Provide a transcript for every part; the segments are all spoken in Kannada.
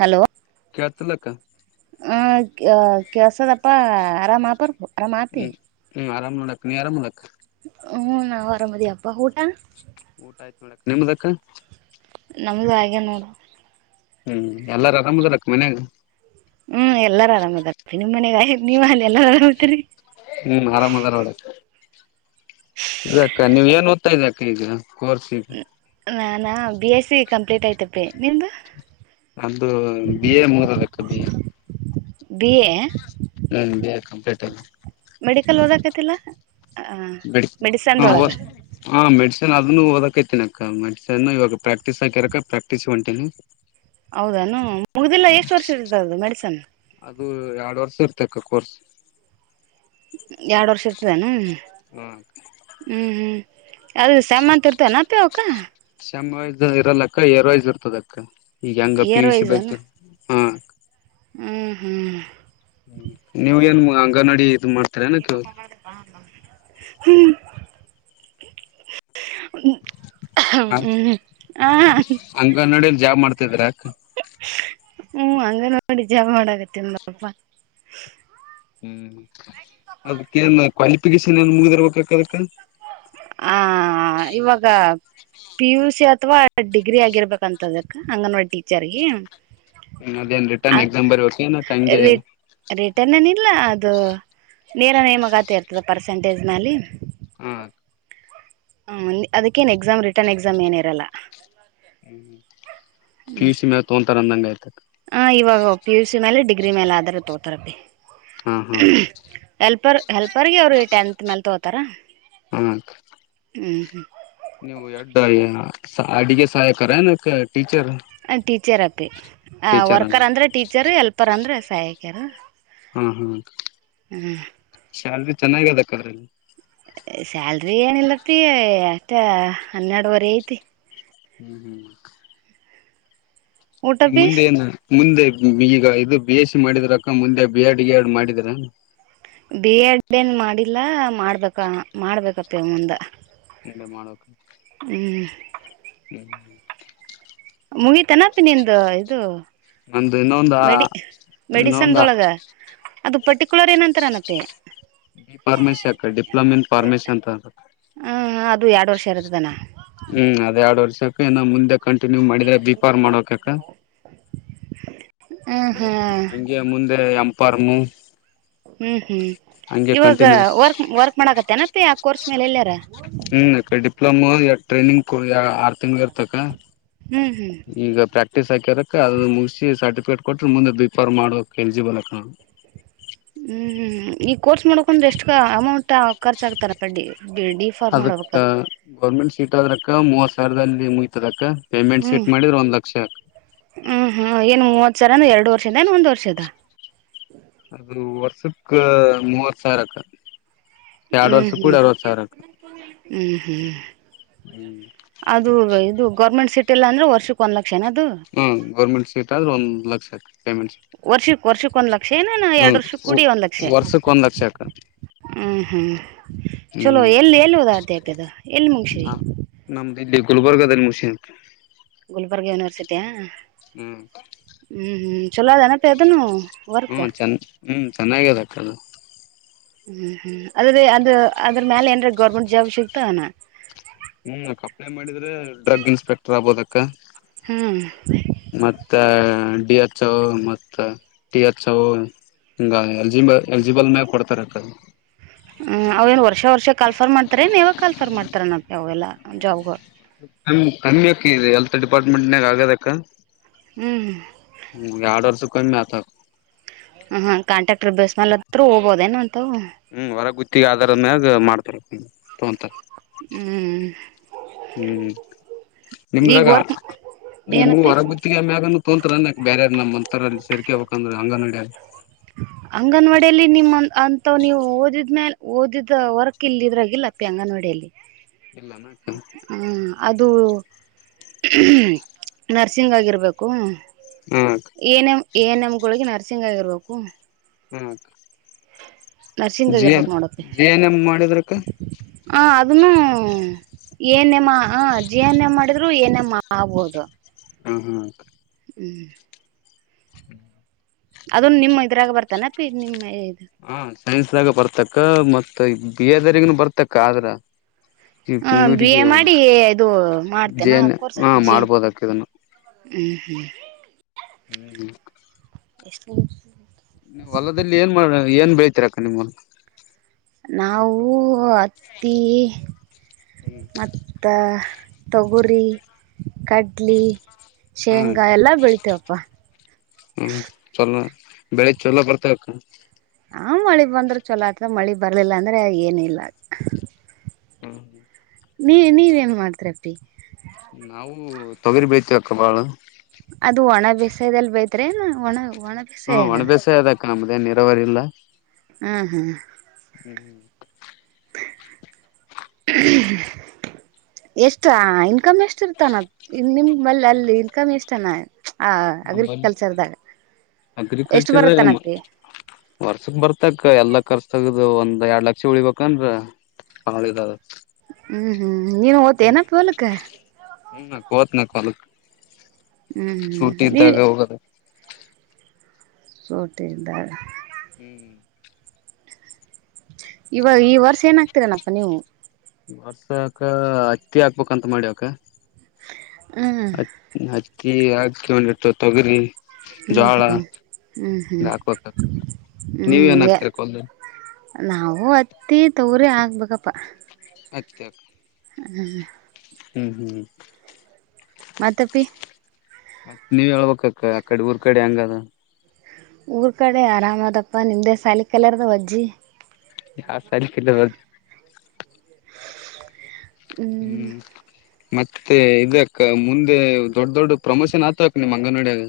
ಹಲೋ ಕೇಳ್ತಿಲ್ಲಕ್ಕ ಆ ಆ ಕೇಳ್ಸಾದಪ್ಪ ಆರಾಮ ಪರ್ಪು ಹ್ಮ್ ಹ್ಮ್ ಆರಾಮ್. ಹ್ಮ್ ನೋಡಕ್ಕ ನೀ ಆರಾಮದಕ್ಕ? ಹ್ಮ್ ನಾವು ಆರಾಮದಿವಪ್ಪ ಊಟಾ? ಊಟ ಆಯ್ತ ನೋಡಕ್ ನಿಮ್ದಕ್ಕ. ನಮ್ದು ಹಾಗ್ಯದ್ ನೋಡು. ಹ್ಮ್ ಎಲ್ಲರ್ ಆರಾಮ್ ಅದಾರ ಅಕ್ಕ ಮನ್ಯಾಗ. ಹ್ಮ್ ಎಲ್ಲರು ಆರಾಮಿದಾರ್ ಪ್ಪಿ ನಿಮ್ಮ್ ಮನೆಗ. ನೀವ್ ಅಲ್ಲೆಲ್ಲಾ ಹೊಂಟಿರಿ. ಹ್ಮ್ ಆರಾಮ್ ಅದಾರ ನೋಡ್ರಿ. ಅಲ್ಲ ಅಕ್ಕ ನೀವ್ ಏನ್ ಓದ್ ತಯ್ದ್ಯ ಅಕ್ಕ ಇಗ. ಕೋರ್ಸ್ಲಿಗ್. ನಾನ ಬಿ ಎಸ್ ಸಿ ಕಂಪ್ಲೀಟ್ ಆಯ್ತಪ್ಪಿ ನಿಮ್ದು. ನಂದೂ ಬಿ ಎ ಮುಗ್ದದ್ ಅಕ್ಕ ಬಿ ಎ. B A. ಹ್ಮ್ ಬಿ ಎ ಕಂಪ್ಲೀಟ್ ಆಯ್ತು. ಮೆಡಿಕಲ್ ಓದಕತ್ತಿಲ್ಲ. ಮೆಡಿ ಹಾ ಓದ್ಸ್ ಹ ಮೆಡ್ಸ್ ನ್ ಅದ್ನು ಓದಕತೀನಕ್ಕ ಮೆಡಿಸನ್ನು ಇವಾಗ ಪ್ರಾಕ್ಟೀಸ್ ಹಾಕ್ಯರಕ್ಕ ಪ್ರಾಕ್ಟೀಸ್ಗ್ ಹೊಂಟಿನಿ. ಹೌದೇನು ಮುಗ್ದಿಲ್ಲ ಎಷ್ಟು ವರ್ಷ ಇರ್ತದ್ ಅದು ಮೆಡಿಸನ್. ಅದು ಎರಡ್ ವರ್ಷ ಇರ್ತಕ್ಕ ಕೋರ್ಸ್. ಎರಡ್ ವರ್ಷ ಇರ್ತದೆನೂ. ಹ ಹ್ಮ್ ಹ್ಮ್ ಅದು ಸೆಮ್ ಅಂತ ಇರ್ತೆನ್ ಅಪ್ಪಿ ಅವ್ಕಾ. ಸೇಮ್ ವೈಸ್ ಇರಲ್ಲಕ್ಕ ಏಯರ್ ವೈಸ್ ಇರ್ತದಕ್ಕ. ಈಗ್ ಹಂಗ P year U C wise ಅನ ಬರೀತಾರ್. ಹ ಕ್ಕ. ಹ್ಮ್ ಹ್ಮ್. ನೀವ್ ಏನ್ ಅಂಗನಡಿ ಇದ್ ಮಾಡ್ ಏನ್ ಅಪ್ಪ ಮಾಡ್ ಬಾ ಅಂದನ್. ಹ್ಮ್ ಹ್ಮ ಹ. ತಿದ್ರ. [unintelligible] ಹ್ಮ್ ಅಂಗನ್ವಾಡಿ ಜಬ್ ಮಾಡಕತಿವ್ ನಾವ್ ಪ್ಪ. ಹ್ಮ್ ಅದಕೆನ್ ಕ್ವಾಲಿಫಿಕೇಶನ್ ಏನ್ ಮುಗ್ದಿರ್ಬೇಕಕ್ಕ ಅದಕ್ಕ. ಆ ಇವಾಗ ಪಿ ಯು ಸಿ ಅಥವಾ ಡಿಗ್ರಿ ಆಗಿರ್ಬೇಕಂತದಕ್ಕ ಅಂಗನ್ವಾಡಿ ಟೀಚರ್ಗೆ. ಹ್ಮ್ ಅದೇನ್ ರಿಟರ್ನ್ ಎಕ್ಸಾಮ್ ಬರಿಬೇಕ್ ಏನಕ್ಕ ಹಂಗೆ. ರಿಟರ್ನ್ ಏನಿಲ್ಲ ಅದು ನೇರ ನೇಮಕಾತಿ ಇರ್ತದೆ ಪರ್ಸೆಂಟೇಜ್ ಮ್ಯಲಿ. ಹ್ಮ ಹ ಅದಕ್ಕೇನ್ ಎಕ್ಸಾಮ್ ರಿಟರ್ನ್ ಎಕ್ಸಾಮ್ ಏನಿರಲ್ಲ. ಹ್ಮ್ ಪಿ ಯು ಸಿ ಮೇಲ್ ತೊಂತಾರ್ ಅಂದಂಗ್ ಆಯ್ತು. ಇವಾಗ ಪಿ ಯು ಸಿ ಮೇಲೆ ಡಿಗ್ರಿ ಮೇಲೆ ಆತರ ತೋತರ್ ಅಪ್ಪಿ. ಹ ಹ. ಹೆಲ್ಪರ್ಗೆ ಅವ್ರು ಟೆಂತ್ ಮೇಲ್ ತಗೋತಾರ. ಹ್ಮ ಕ್ಕ. ಹ್ಮ್ ಹ್ಮ. ನೀವು ಏಡ್ಡ ಅಡಿಗೆ ಸಹಾಯಕರ ಏನಕ್ಕೆ ಟೀಚರ್. ಅ ಟೀಚರ್ ಅಪ್ ಪಿ ಅ ಟೀಚರ್ ವರ್ಕರ್ ಅಂದ್ರೆ ಟೀಚರ್ ಹೆಲ್ಪರ್ ಅಂದ್ರೆ ಅಸ್ ಪಯಕ್ಯರು. ಹಾ ಹಾ ಅಕ್ಕ ಶ್ಯಾಲ್ರಿ ಚೆನ್ನಾಗ್ ಅದಕ್ಕ ಅದ್ರಲ್ಲಿ. ಸ್ಯಾಲ್ರಿ ಏನಿಲ್ಲಪ್ಪಿ ಅಷ್ಟ ಹನ್ನೆರ್ಡುವರೆ ಐತಿ. ಹ್ಮ್ ಹ್ಮ್. ಊಟ ನಿ ಅಪ್ಪಿ ಮುಂದ್ ಏನ. ಮುಂದೆ ಬಿ ಗಾ ಇದು ಬಿ ಎಸ್ ಸಿ ಮಾಡಿದ್ರಕ್ಕ ಮುಂದೆ ಬಿ ಎಡ್ ಗಿ ಎಡ್ ಮಾಡಿದ್ರ. ಬಿ ಎಡ್ ಏನ್ ಮಾಡಿಲ್ಲಾ ಮಾಡ್ಬೇಕ ಮಾಡ್ಬೇಕಪ್ಪಿ ಮುಂದ. ಲೆ ಮಾಡೋಕ. ಹ್ಮ್ ಹ್ಮ್ ಮುಗಿತೆನಪ್ಪಿ ನಿಂದ ಇದು ನಂದು ಇನ್ನೊಂದ ಮೆಡಿ ಇನ್ನೊಂದ ಮೆಡಿಸನ್ದೊಳಗ. ಅದು ಪರ್ಟಿಕುಲರ್ ಏನ್ ಅಂತಾರ ಮತ್ತೆ ಫಾರ್ಮಸಿ ಅಕ್ಕ ಡಿಪ್ಲೊಮೊ ಇನ್ ಫಾರ್ಮಸಿ ಅಂತ ಅಕ ಹಾಂ ಅದು ಎರಡು ವರ್ಷ ಇರ್ತದನ ಹ್ಮ್ ಅದೇ ಎರ್ಡ್ ಇನ್ನ ಮುಂದೆ ಕಂಟಿನ್ಯೂ ಮಾಡಿದ್ರ ಬೀ ಪಾರ್ಮ್ ಮಾಡ್ ಬೇಕ್ ಅಕ್ಕ ಹಾಂ ಮುನ್ ಹಾಂ ಅಂಗೆ ಮುಂದೆ ಪಾರ್ಮು ಹ್ಮ್ ಹ್ಮ್ ಇವಾಗ ಕಂಟಿನ್ಯೂಸ್ ವರ್ಕ್ ವರ್ಕ್ ಮಾಡಕತ್ತನಪ್ಪಿ ಆ ಕೋರ್ಸ್ ಮೇಲೆ ಎಲ್ಲಾರ? ಹ್ಮ್ ಅಕ್ಕ ಡಿಪ್ಲೋಮೋ ಯ ಟ್ರೈನಿಂಗ್ ಯ ಆರ್ ತಿಂಗ್ಳು ಇರ್ತಕ್ಕ ಹ್ಮ್ ಹ್ಮ್ ಪ್ರಾಕ್ಟಿಸ್ ಹಾಕ್ಯರಕ ಅದು ಮುಗ್ಸಿ ಸರ್ಟಿಫಿಕೇಟ್ ಕೊಟ್ಟ್ರೆ ಮುಂದ ಬಿಫಾರ್ಮ ಮಾಡಕ್ ಎಲಿಜಿಬಲ್ ಅಕ್ಕ ಹ್ಮ್ ಹ್ಮ್ ಈ ಕೋರ್ಸ್ ಮಾಡೋಕಂದ್ರೆ ಎಷ್ಟ ಅಮೌಂಟ ಖರ್ಚಾಗಗ್ತಾರ ಡಿ ಫಾರ್ಮ್ ಅದಕ್ಕ ಮಾಡ್ಬೇಕ ಗೌರ್ಮೆಂಟ್ ಸೀಟ್ ಆದ್ರಕ್ಕ ದರ್ದಲ್ಲಿ ಮುಗಿತದ್ ದಕ್ಕ ಹ್ಮ್ ಹ್ಮ್ ಹ್ಮ್ ಏನ್ ಮೂವತ್ ಸರನು ಎರ್ಡು ವರ್ಷಿಂದೆನು ಒಂದ್ ವರ್ [unintelligible] ಅದು ವರ್ಷಕ್ಕ ಮೂವತ್ತು ಸಾವಿರಕ್ಕ ಎರಡ್ ಹ್ಮ್ ವರ್ಷ ಕೂಡ ಅರವತ್ ಸಾವಿರ ಹ್ಮ್ ಹ್ಮ್ ಹ್ಮ್ ಅದು ಇದು ಗೌರ್ಮೆಂಟ್ ಸಿಟಿಲ್ಲನ್ದ್ರೆ ವರ್ಷಕ್ ಒಂದ್ ಲಕ್ ಹ್ಮ ಗೌರ್ಮೆಂಟ್ ಸೀಟ್ ಆದ್ರೆ ಒಂದ್ ಲಕ್ ಹ ವರ್ಷುಕ್ ವರ್ [unintelligible] ಲಕ್ಷೆನ ನಾ ಹ್ಮ್ ಎರ್ಡ್ ವರ್ಷ ಕೂಡಿ ಒಂದ್ ಲಕ್ಷೆ ವರ್ಷಕ್ ಒಂದ್ ಲಕ್ಷ ಅಕ್ಕ ಹ್ಮ್ ಹ್ಮ್ ಚಲೋ ಹ್ಮ್ ಎಲ್ಲಿ ಎಲ್ಲಿ ಓದಾಕತಿ ಅಪ್ಪಿ ಅದು ಎಲ್ಲಿ ಮುಗ್ಸಿ ಇದಿಲ್ ಗುಲ್ಬರ್ಗದಲ್ ಮುಗ್ಸಿನಕ್ಕ ಗುಲ್ಬರ್ಗ್ ಯೂನಿವರ್ಸಿಟಿಯಾ? [inaudible] ಹ್ಮ್ ಹ್ಮ್ ಹ್ಮ್ ಚಲೋ ಅದೇನಪ್ಪಿ ಅದುನು?. ಹ್ಮ, ಚನ್ ಹ್ಮ, ಚೆನ್ನಾಗದ್ ಅಕ್ಕ ಅದು ಹ್ಮ್ ಹ್ಮ್, ಅದ್ರೆ ಅದ ಅದ್ರ್ ಮ್ಯಾಲೆ ಏನ್ರ ಗೌರ್ಮೆಂಟ್ ಜಾಬ್ ಸಿಕ್ತಾ ಏನು? ಹ್ಮ್ ಅಕ್ಕ ಅಪ್ಲೈ ಮಾಡಿದ್ರೆ ಡ್ರಗ್ ಇನ್ಸ್ಪೆಕ್ಟರ್ ಆಗ್ಬೋದಕ್ಕ ಹ್ಮ್ ಮತ್ತ? ಡಿ ಎಚೊ ಮತ್ತ ಟಿ ಹೆಚ್ ಓ ಹಂಗ ಎಲ್ಜಿಬ ಎಲ್ಜಿಬಲ್ ಮೇಲ್ ಕೊಡ್ತಾರ್ ಅಕ್ಕ ಹ್ಮ್ ಅವೇನ್ ವರ್ಷ ವರ್ಷ ಕಾಲ್ಫರ್ ಮಾಡ್ತಾರ ಏನ್ ಯಾವಾಗ್ ಕಾಲ್ಫರ್ ಮಾಡ್ತಾರ್ ನಪ್ಪಿ ಅವೆಲ್ಲಾ ಜಾಬ್ಗ. ಕಮ್ ಕಮ್ಮಿಕಿ ಇದು ಹೆಲ್ತ್ ಡಿಪಾರ್ಟ್ಮೆಂಟ್ನ್ಯಾಗ್ ಆಗದಕ್ಕ. ಹ್ಮ್. ಹ್ಮ್ ಯಾಡ್ ವರ್ಷಾಕೊಮ್ಮೆ ಆತದ್. ಹ ಕಾಂಟ್ರಾಕ್ಟರ್ ಬೇಸ್ ಮೇಲ್ ಹತ್ರ ಹೋಗ್ಬೋದೇನ ಅಂತವು ಹ್ಮ್ ಹೊರಗ್ ಗುತ್ ತಿ ಅದ್ರ್ಮ್ಯಾಗ್ ಮಾಡ್ತಾರ್ ಅಪ್ಪಿ. ತಗೊಂತಾರೆ ಹ್ಮ್ ಹ್ಮ್ ಈಗ ನಿಮ್ದಾಗ ವರ್ಕ್ ನಿಮ್ಗು ಏನಪ್ಪಿ ಹೊರಗ್ ಗುತ್ತಿಗೆ ಮ್ಯಾಗನು ತೋಂತ್ರರನ್ಕ್ ಬ್ಯಾರೆ ನಮ್ಮಂತೋರ್ ಅಲ್ ಸೆರ್ಕ್ಯಬೇಕ ಅಂದ್ರೆ ಅಂಗನ್ವಾಡ್ಯಾಗ್. ಅಂಗನ್ವಾಡಿಯಲ್ಲಿ ನಿಮ್ಮ ಅ ಅಂತವ್ ನೀವು ಓದಿದ್ಮೇಲೆ ಓದಿದ ವರ್ಕ್ ಇಲ್ ಇದ್ರಾಗಿಲ್ಲಪ್ಪಿ ಅಂಗನ್ವಾಡಿಯಲ್ಲಿ. ಇಲ್ಲನ ಹ್ಮ ಅದು. ನರ್ಸಿಂಗ್ ಆಗಿರ್ಬೇಕು. ಹಾ ಏನು. ಏನ್ ನಮ್ಗುಳಗೆ ನರ್ಸಿಂಗ್ ಆಗಿರ್ಬೇಕು. ಹ್ಮ್. ನರ್ಸಿಂಗ್ ಆಗಿರ್ಬೇಕ್ ನೋಡಪ್ಪಿ ಜಿ ಎನ್ ಎಂ ಮಾಡಿದ್ರಕ್ಕ ಹಾ ಅದುನ್ನು. ಏನೇಮ್ಮ ಹ ಜಿ ಏನ್ ಎಮ್ ಮಾಡಿದ್ರು ಏನೆಮ್ಮ ಆಗ್ಬೋದು. ಹ್ಮ ಹ್ಮ. ಹಿ. [inaudible] ಅದುನ್ ನಿಮ್ ಇದ್ರಗೆ ಬರ್ತನೆ ಅಪ್ಪಿ ನಿಮ್ ಇ. ಹ ಸೈನ್ಸ್ದ್ಯಾಗ ಬರ್ ತಕ್ಕ ಮತ್ತ ಬಿ ಎ ದರಿನು ಅದ್ರ ಬರ್ತದ್ ಅಕ್ಕ. ಹ ಬಿ ಎ ಮಾಡಿ ಇದು ಮಾಡ್ತೇನಾ ಜೇನ್ ಕೋರ್ಸ ಹ ಅಜ್ಜಿನ್. ಮಾಡ್ಬೋದಕ್ ಇದನ್ನು ಹ್ಮ್ ಹ್ಮ್. ಹ್ಮ್. ಎಷ್ಟ್ ನಿಮ್ಷ್. ನಿ ಹೊಲದಲ್ಲಿ ಏನ್ ಮಾಡ ಏನ್ ಬೆಳ್ತಿರಕ್ಕ ನಿಮ್ ಹೊಲ. ನಾವು ಅ ಹತ್ತಿ ಮತ್ತ. ತೊಗುರಿ ಕಡ್ಲಿ. ಹ್ಮ್ ಶೇಂಗಾ ಎಲ್ಲಾ ಬೆಳಿತೇವಪ್ಪ. ಬೆಳಿಗ್ ಚೊಲೋ ಬರ್ತವಕ್ಕ. ಆ ಮಳಿ ಬಂದ್ರೆ ಚೊಲೋ ಆತ್ತದ್ ಮಳೆ ಬರಲಿಲ್ಲ ಅಂದ್ರೆ ಏನಿಲ್ಲ. ಹ್ಮ್. ನೀ ನೀವ್ ಏನ್ ಮಾಡ್ತಿರಪ್ಪಿ. ನಾವು ತೊಗರಿ ಬೇಳ್ತೀವ್ ಅಕ್ಕ ಬಾಳ. ತ್ರೆನ ಒಣವ್. ಒಣಗ್ಸೆಯಿಲ್ಲ. ಏನ್ ಇರುವಾರಿ ಇಲ್ಲ. ಹ್ಮ್ ಹ್ಮ್ ಹ್ಮ್ [unintelligible] ಎಷ್ಟ ಇನ್ಕಮ್ ಎಷ್ಟ ಇರ್ತಾನ ನಿಮ್ ಲ್ಲಿ ಅಲ್ಲಿ ಇನ್ಕಮ್ ಇಷ್ಟನ ನ ಎಷ್ಟು ಅಗ್ರಿಕಲ್ಚರ್ ಬರುತ್ತನಪ್ಪಿ ವರ್ಷಕ್ ಬರ್ತಕ್ ಎಲ್ಲ ಖರ್ಚ್ ತಗದು ಒಂದ್ ಎರಡ್ ಲಕ್ಷ ಉಳಿಬೇಕಂದ್ರ ಹ್ಮ ಹ್ಮ ಹ್ಮ ನೀನು ಓತ ಏನ ಪೋಲಕ್ಕೆ ಹ್ಮ ಕೊತ್ನ ಕೊಲ್ಕ್ ಹ್ಮ್ ಹ್ಮ್ ಶೂಟಿ ನೀ ಇದ್ದಾಗ ಹೋಗದ ರೋಟಿಂದ ಹ್ಮ್ [unintelligible] ಇವಾಗ ಈ ವರ್ಷ ಏನಾಗ್ತೀರೇನಪ್ಪ ನೀವು ವರ್ಸಕ ಹತ್ತಿ ಆಕ್ಬೇಕಂತ ಮಾಡಿ ಅಕ್ಕ ಹ್ಮ್ ಅ ಹ ಆಕಕೊಂಡಿಟ್ಟ ತೊಗ್ರಿ ಹ್ಮ್ ಹ್ಮ್ ಹ್ಮ್ ಹ್ಮ್ ಹಾಕ್ಬೇಕಕ್ ನೀವ್ ಹ್ಮ್ ಏನ್ ಎ ಹಾಕ್ತಿರ ಹೊಲ್ದಲ್ಲಿ ನಾವು ಅತ್ತಿ ತವ್ರ ಆಗ್ಬೇಕಪ್ಪ ಅ್ಕಾ ಹ್ಮ್ ಹ್ಮ್ ಹ್ಮ್ ಮಪಿ ಮತ್ತೆ ನೀವ್ ಹೇಳ್ಬೇಕಕ್ಕ ಆ ಕಡೆ ಊರ್ ಕಡೆ ಹೆಂಗ ಅದ ಊರ್ ಕಡೆ ಆರಾಮ್ದಪ್ಪ ನಿಮ್ದೆ ಸಾಲ ಕಲರ್ದ ವಜ್ಜಿ ಯ ಸಾಲ ಕಲ್ಲ ಹ್ಮ್ ಮತ್ತೆ ಇದ್ಯಾಕ್ಕ ಮುಂದೆ ದೊಡ್ ದೊಡ್ ಪ್ರಮೋಷನ್ ಆತಕ್ ನಿಮ್ಮ್ ಅಂಗನವಾಡಿಯಾಗ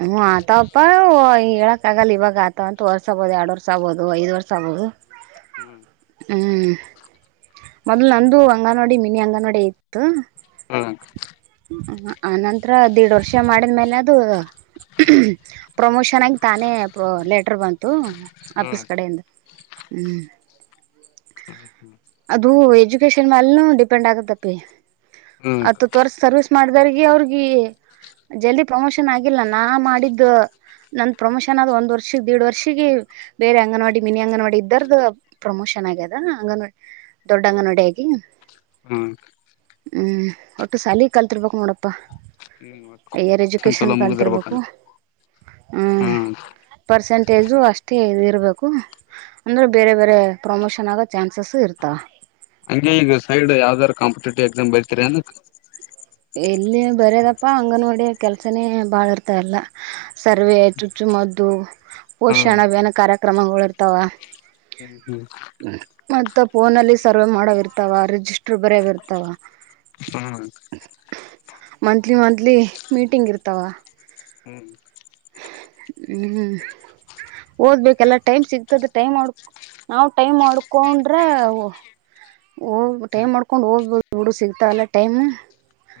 ಹ್ಮ ಆತಪ್ಪ ಹೇಳಕ್ ಆಗಲ್ಲ ಇವಾಗ ಆತ ಅಂತ ವರ್ಷ ಆಗ್ಬೋುದು ಎರಡ್ ವರ್ಷ ಆಗ್ಬೋದು ಐದ್ ವರ್ಷ ಆಗ್ಬೋದು ಹ್ಮ್ ಮೊದ್ಲು ನಂದು ಅಂಗನೋಡಿ ಮಿನಿ ಅಂಗನವಾಡಿ ಇತ್ತು ಹ್ಮ ಆನಂತರ ದೇಡ್ ವರ್ಷ ಮಾಡಿದ್ಮೇಲೆ ಅದು [inaudible] ಪ್ರಮೋಷನ್ ಆಗಿ ತಾನೇ ಪ್ರ ಲೆಟರ್ ಬಂತು ಹ್ಮ್ ಆಫೀಸ್ ಕಡೆಯಿಂದ ಹ್ಮ್ ಹ್ಮ್ ಹ್ಮ್ ಎಜುಕೇಶಷನ್ ಮೇಲೆ ಡಿಪೆಂಡ್ ಆಗತ್ತಪ್ಪಿ ಹ್ಮ್ ಅದು ತೋರ್ಸ ಮಾಡ ಅವ್ರಗ ಜಲ್ದಿ ಪ್ರಮೋಷನ್ ಆಗಿಲ್ಲ ನಾ ಮಾಡಿದ ನ ಪ್ರಮೋಷನ್ ಆದ ಒಂದ್ ವರ್ಷ ದಡ್ ವರ್ಷಗ ಬೇರೆ ಅಂಗನವಾಡಿ ಮಿನಿ ಅಂಗನವಾಡಿ ಇದ್ದಾರ ಪ್ರಮೋಷನ್ ಆಗ್ಯದ ಅಂಗನವಾ ದೊಡ್ ಅಂಗನವಾಡಿ ಆಾಗಿ ಹ ಒಟ್ಟುಲ ಕಲ್ತಿರ್ಬೇಕಕ್ ನೋಡಪ್ಪ ಹಯರ್ ಹ್ಮ್ ಎಜುಕೇಷನ್ ಚಲೋ ಮುಗ್ದಿರ್ಬೇಕ ಕಲ್ತಿರ್ಬೇಕು ಹ ಹ್ಮ್ ಪರ್ಸೆಂಟ್ ಸ್ಟೇಜು ಅಷ್ಟೇ ಇ ಇರ್ಬೇಕು ಅಂದ್ರೆ ಬೇರೆ ಬೇರೆ ಪ್ರಮೋಷನ್ ಆಗೋ ಚಾನ್ಸಸ್ ಇರ್ತಾವ ಹಂಗಗೆ ಈಗ ಸೈಡ್ ಯಾವ್ದಾರ ಕಾಂಪಿಟೇಟಿವ್ ಎಕ್ಸಾಮ್ ಬರ್ತರಿ ಅನಕ್ ಎಲ್ಲಿ ಬರ್ಯದಪ್ಪಾ ಅಂಗನವಾಡಿಯ ಕೆಲ್ಸನೇ ಬಾಳ ಇರ್ತಾರಲ್ಲ ಸರ್ವೆ ಚುಚ್ಚು ಮದ್ದು ಹ್ಮ್ ಪೋಷಣ ಬನ ಕರೆಕ್ ಕ್ರಮಗಳಿರ್ತಾವ ಹ್ಮ್ ಹ್ಮ್ ಮತ್ತ ಫೋನಲ್ಲಿ ಸರ್ವೆ ಮಾಡೋವಿ ಇರ್ತಾವ ರಿಜಿಸ್ಟರ್ ಬರ್ ಇರ್ತಾವ ಮಂತ್ಲಿ ಮಂತ್ಲಿ ಮೀಟಿಂಗ್ ಇರ್ತಾವ ಹ್ಮ್ ಹ್ಮ್ ಓದ್ಬೇಕಲ್ಲ ಟೈಮ್ ಸಿಗ್ತದೆ ಟೈಮ್ ಮಾಡ ನಾವು ಟೈಮ್ ಮಾಡ್ಕೊಂಡ್ರೆ ಹ ಟೈಮ್ ಮಾಡ್ಕೊಂಡ್ ಹೋಗ್ಬದು ಹುಡು ಸಿಗ್ತಾವಲ್ಲ ಟೈಮ್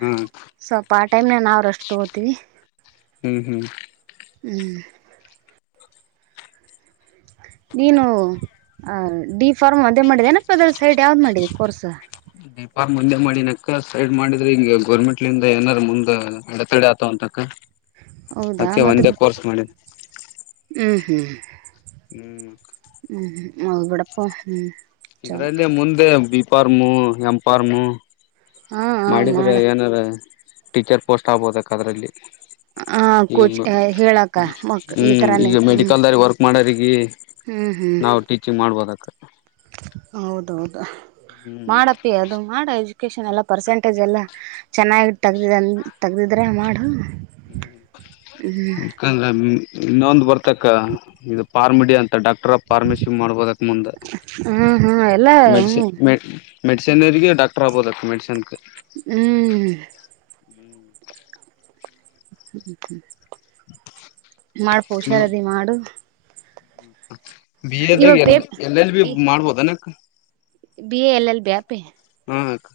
ಹ್ಮ್ ಸ್ವಪ ಆ ಟೈಮಲ್ಲಿ ನಾವ್ರಷ್ಟು ರೆಸ್ಟ್ ತಗೋತೀವಿ ಹ್ಮ್ ಹ್ಮ್ ಹ್ಮ್ ನೀನು ಆ ಡಿಫಾರ್ಮ್ ಒಂದೇ ಮಾಡಿದನಪ್ಪ ಅದ್ರ ಸೈಡ್ ಯಾವ್ದ್ ಮಾಡಿದೆ ಕೋರ್ಸ್ ಡಿ ಫಾರ್ಮ್ ಒಂದೇ ಮಾಡಿನಕ್ಕ ಸೈಡ್ ಮಾಡಿದ್ರೆ ಹಿ ಗೋರ್ಮೆಂಟ್ಲಂದ ಏನಾರ ಮುಂದ್ ಅಡೆತಡೆ ಆತವ ಅಂತಕ್ಕ ಹೌದಾ ಅಕೆ ಒಂದೇ ಕೋರ್ಸ್ ಮಾಡಿದ್ದ ಹ್ಮ್ ಹ್ಮ್ ಹ್ಮ್ ಹ್ಮ್ ಹೌದು ಬಿಡಪ್ಪ ಹ್ಮ್ ಇದ್ರಲ್ಲಿ ಮುಂದೆ ಬಿಪ್ಪಾರ್ಮು ಎಂಪಾರ್ಮು ಹಾಂ ಹಾಂ ಮಾಡಿದ್ರ ಮಾಡು ಏನಾರ ಟೀಚರ್ ಪೋಸ್ಟ್ ಆಗ್ಬಹುದ ಅದ್ರಲ್ಲಿ ಹ ಈಗ ಕೋಚ್ ಹೇಳಕ್ಕ ಮಕ್ ಈಥರಾನೇ ಹ್ಮ್ ಈ ನಾವು ಟೀಚಿಂಗ್ ಮಾಡ್ಬೋದಕ್ಕ ಹೌದು ಹ್ಮ್ ಮಾಡಪ್ಪಿ ಅದು ಮಾಡ ಎುಕೇಷನ್ ಎಲ್ಲ ಪರ್ಸೆಂಟೇಜ್ ಎಲ್ಲ ಚೆನ್ನಾಗಿ ತೆಗ್ದ ತೆಗ್ದಿದ್ರೆ ಮಾಡು [unintelligible] ದ್ರ ಇನ್ನೊಂದು ಬರ್ತಕ್ಕ ಇದು ಪಾರ್ಮಿಡಿಯಾ ಅಂತ ಡಾಕ್ಟರ್ ಫಾರ್ಮಸಿ ಮಾಡಬೋದಕ್ ಮುಂದೆ ಹ್ಞೂ ಹ್ಞೂ ಎಲ್ಲ ಹ್ಞೂ ಮೆಡಿಸಿನ್ ಮೆಡಿಸಿನರಿಗೆ ಡಾಕ್ಟರ್ ಆಬೋದೆ ಮೆಡಿಸನ್ಗೆ ಹ್ಮ್ ಹ್ಮ್ ಹ್ಮ ಮಾಡ ಪುಷಾರದಿ ಮಾಡು ಹ್ಮ್ ಬಿ ಎ ದಾಗ ಇವಾಗ ಎ ಪೇ ಎಲ್ ಎಲ್ ಬಿ ಈ ಮಾಡ್ಬೋದ ಅನಕ್ B A L L B ಯಾಪೆ ಹಾ ಕ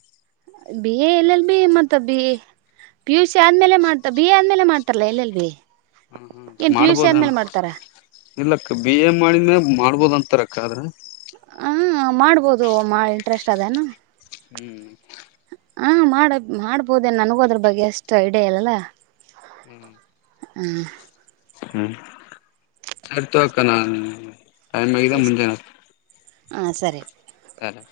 B A L L B ಮತ್ತ ಬಿ ಪಿ ಯು ಸಿ ಆದ್ಮೇಲೆ ಮಾಡ್ತ ಬಿ ಎ ಆದ್ಮೇಲೆ ಮಾಡ್ತಾರಲ್ಲ ಎಲ್ ಎಲ್ ಬಿ ಹ್ಮ ಹ್ಮ್ ಏನ್ ಪಿ ಯು ಸಿ ಮಾಡ್ಬೋದಣ ಅಂದ್ಮೇಲೆ ಮಾಡ್ತಾರ ಇಲ್ಲಕ್ಕ ಬಿ ಎ ಮಾಡಿನೇ ಮಾಡ್ಬೋದ ಅಂತಾರಕ್ಕ ಆದ್ರ ಹ್ಮ ಮಾಡ್ಬೋದು ಇಂಟ್ರೆಸ್ಟ್ ಅದೇನು ಹ್ಮ್ ಹಾ ಮಾಡ ಮಾಡ್ಬೋದೇ ನನಗೋ ಅದ್ರ ಬಗ್ಗೆ ಅಷ್ಟು ಐಡಿಯಾ ಇಲ್ಲಲ್ಲ ಹ್ಮ್ ಹ್ಮ ಹ್ಮ್ ಸರಿತೋಕ ನಾ ಟೈಮ್ ಆಗಿದೆ ಎಷ್ಟ ಮುಂಜನ ಹಾ ಸರಿ ಚ